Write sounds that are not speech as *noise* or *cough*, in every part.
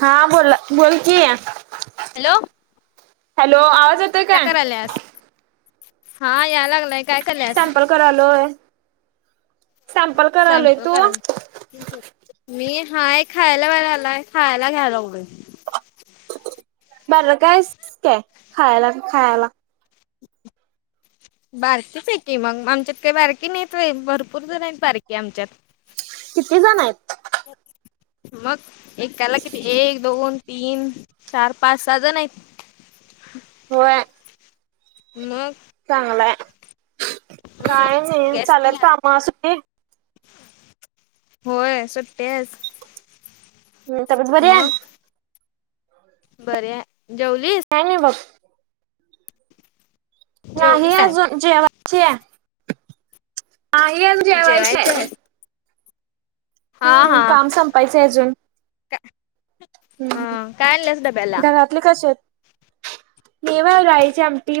हा बोला बोल कि हॅलो. हॅलो आवाज काय कराल्यास हा यालागलोय काय कराल्यास? सॅम्पल करालोय सॅम्पल करालोय स्वयंपाक तू. करायला *inaudible* मी हाय खायला बाहेर आलाय खायला घ्यायलागलोय. बारका आहेस काय खायला खायला. बारकीचं हाय की मग म आमच्यात काय बारकी मीच हाय भरपूर जण हैत बारकी आमच्यात. किती जण हैत? मग एकाला किती एक, दोन, तीन, चार, पाच, साहा जण हैत. होय. मग. चांगलाय हम्म काय नाही सगळ्यासनी चालल्यात घ्यायला काम सुट्टीत होय सुट्याच. तब्येत बरी आहे मग बरी हाय जेवलीस? काय नाई बग. नाही जेवलीस काय अजून जेवायची हाय. नाही आम्ही जवायची जेवायची हाय. आहेस हा हम्म हा काम संपायचाय अजून. का? हा काय आणल्यास डब्याला हम् घरातले कसे हैत मी व्हय डाळीची आम टी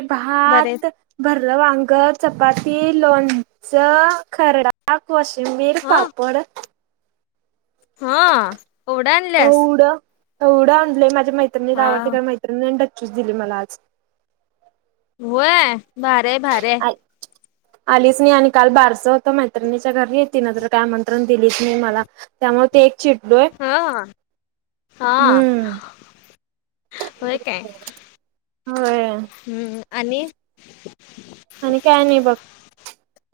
बरे भात, भरलं वांग, चपाती, लोणचं, खर्डा. कोशिंबीर, पापड. हां एव्हडं आणल्यास? एवढं एवढं आणलंय माझ्या मैत्रिणीला हा आवडते कारण मैत्रिणींण डक्कीच दिली मला आज. व्हय भारी हाय भारी हाय. आलीच नाही आणि काल बारसं होतं मैत्रिणीच्या घरी तिनं तर काय आमंत्रण दिलीच नाही मला. त्यामुळ ते एक चिडलोय हां हा. होय काय हो आणि आणि काय नाही बघ.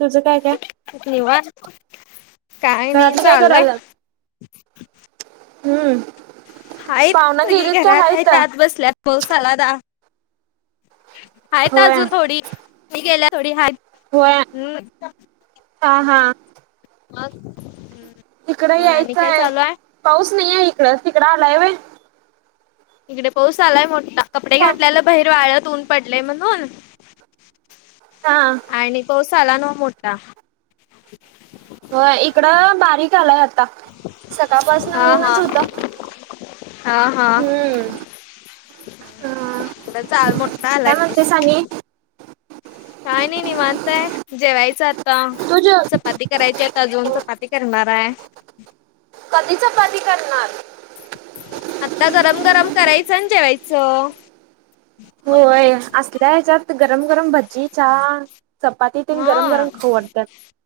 तुझं काय काय निवांत काय नाही घरातलं काय चालू आहे करायला, हम्म हाय पाहुणं सगळी गेलीत का घरात हायत? आहेत आत बसल्यात पाऊसाला द आहेताच होय अजून थोडी थोडी गेल्या थोडी हाय होय हा हा मग हम्म तिकडं यायचं आहे पाऊस नाही आहे इकड तिकडं आलाय व्हय इकडे पाऊस आलाय मोठा कपडे घातल्याला बाहीर वाळत ऊन पडलेय म्हणून हा आणि पावसाला न मोठा *inaudible* हो इकडं बारीक आलाय आता सकाळपासनं हा हा ऊनचं होतं हा *inaudible* हा हम्म. हा *unintelligible* चाल मोठा आलाय पाऊस. सांगली काय नाही निवांत हाय जेवायचं आता तू जे चपाती करायची आता अजून चपाती करणाराय कधी चपाती करणार आता गरम गरम करायचं अन् जेवायचं होय असल्या ह्याच्यात गरम गरम भ जी च्या चपातीतेन गरम हा गरम खाऊ वाटत्या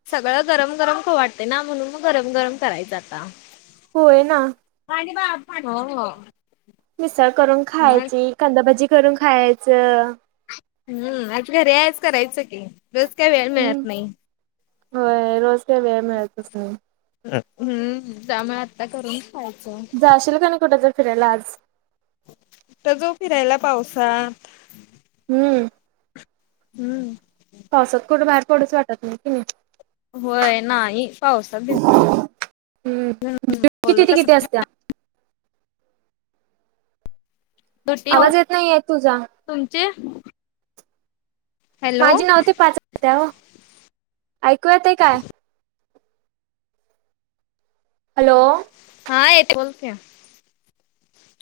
सगळं गरम गरम खाऊ वाटतेय ना म्हणून मग गरम गरम करायच आता होय ना *unintelligible* हो हो मिसळ करून खायची कांदाभजी करून खायच हम्म आज घरी आहेच करायचं की रोज काय वेळ हम्म मिळत नाही होय रोज काही वेळ मिळतच नाही हम्म जा म आत्ता करून खायचं. जाशील का नाही कुठं तर फिरायला आज कुट जाऊ फिरायला पावसा हम्म हम्म पावसात कुठं बाहेर पडूच वाटत नाही कि नाही होय नाही पावसात भिज हम्म ड्युटी बोल किती ते कस किती असत्या आवाज येत नाहीे तुझा तुमचे माझी नाऊ ते पाच उटत्या ओ ऐकू येतेय काय हॅलो हा येतय बोल की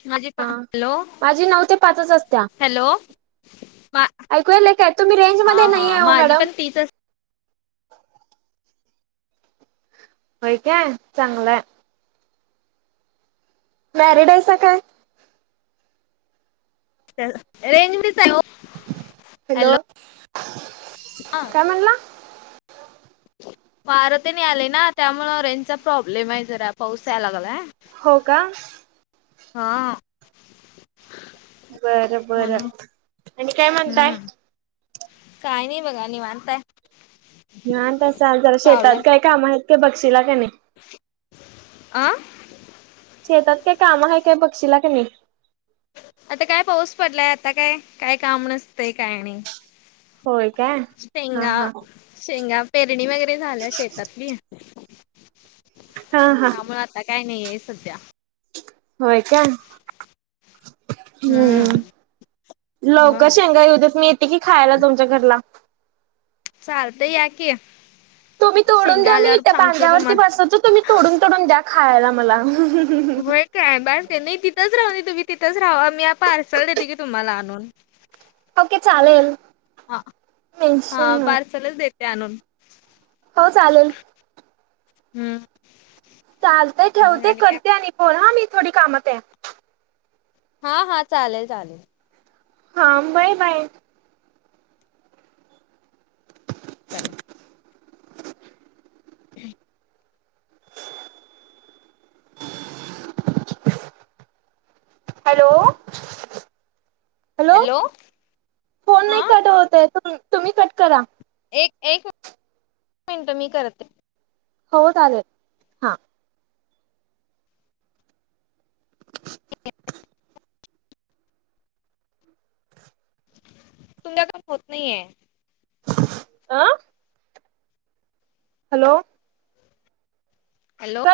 माझी पण हा हॅलो माझी नऊ ते पाचच असत्या हॅलो मा ऐकू याले काय तुम्ही रेंज मध्ये नाहीयाय ओ माझी मॅडम पण तीच असते होय काय चांगलाय मॅरिड हायसा काय रेंज मधीच आहे हो हॅलो हा काय म्हणला वार तेन यायलय ना त्यामुळं रेंजचा प्रॉब्लेम आहे जरा पाऊस याय लागलाय हो का हा बरं बर म्हणून आणि काय म्हणताय काही नाही बघा निवांताय घान तसा जरा शेतात काय काम हायत काय बक्षीला का नाई आं शेतात काय काम आहे काय बक्षीला का नाही आता काय पाऊस पडलाय आता काय काय काम नसतंय काय नाही होय काय हा शेंगा हा शेंगा पेरणी वगैरे झाल्या शेतात बि हा हा त्यामुळे आता काय नाही आहे सध्या होय काय हम्म लवकर मग शेंगा येऊतच मी की खायला तुमच्या घरला चालत या कि तुम्ही तोडून द्या मी त्या तुम्हाला बांध्यावरती बसवतो तुम्ही तोडून तोडून द्या खायला मला होय काय बाय नाही तिथच राह तुम्ही तिथच राव्हा मी पार्सल देते की तुम्हाला आणून ओके चालेल ह हा मेन्शन पार्सलच देते आणून हो चालेल हम्म चालते मग ठेवते काय? करते आणि पोल हा मी थोडी कामत आहे हा हा चालेल चालेल हा बय बाय चालेल. हम् हॅलो हॅलो फोन हा नाही कट होत तु तुम्ही कट करा एक एक मिनटं मी करते हो चालेल हा तुमच्या का होत नाहीे आं हॅलो हॅलो कट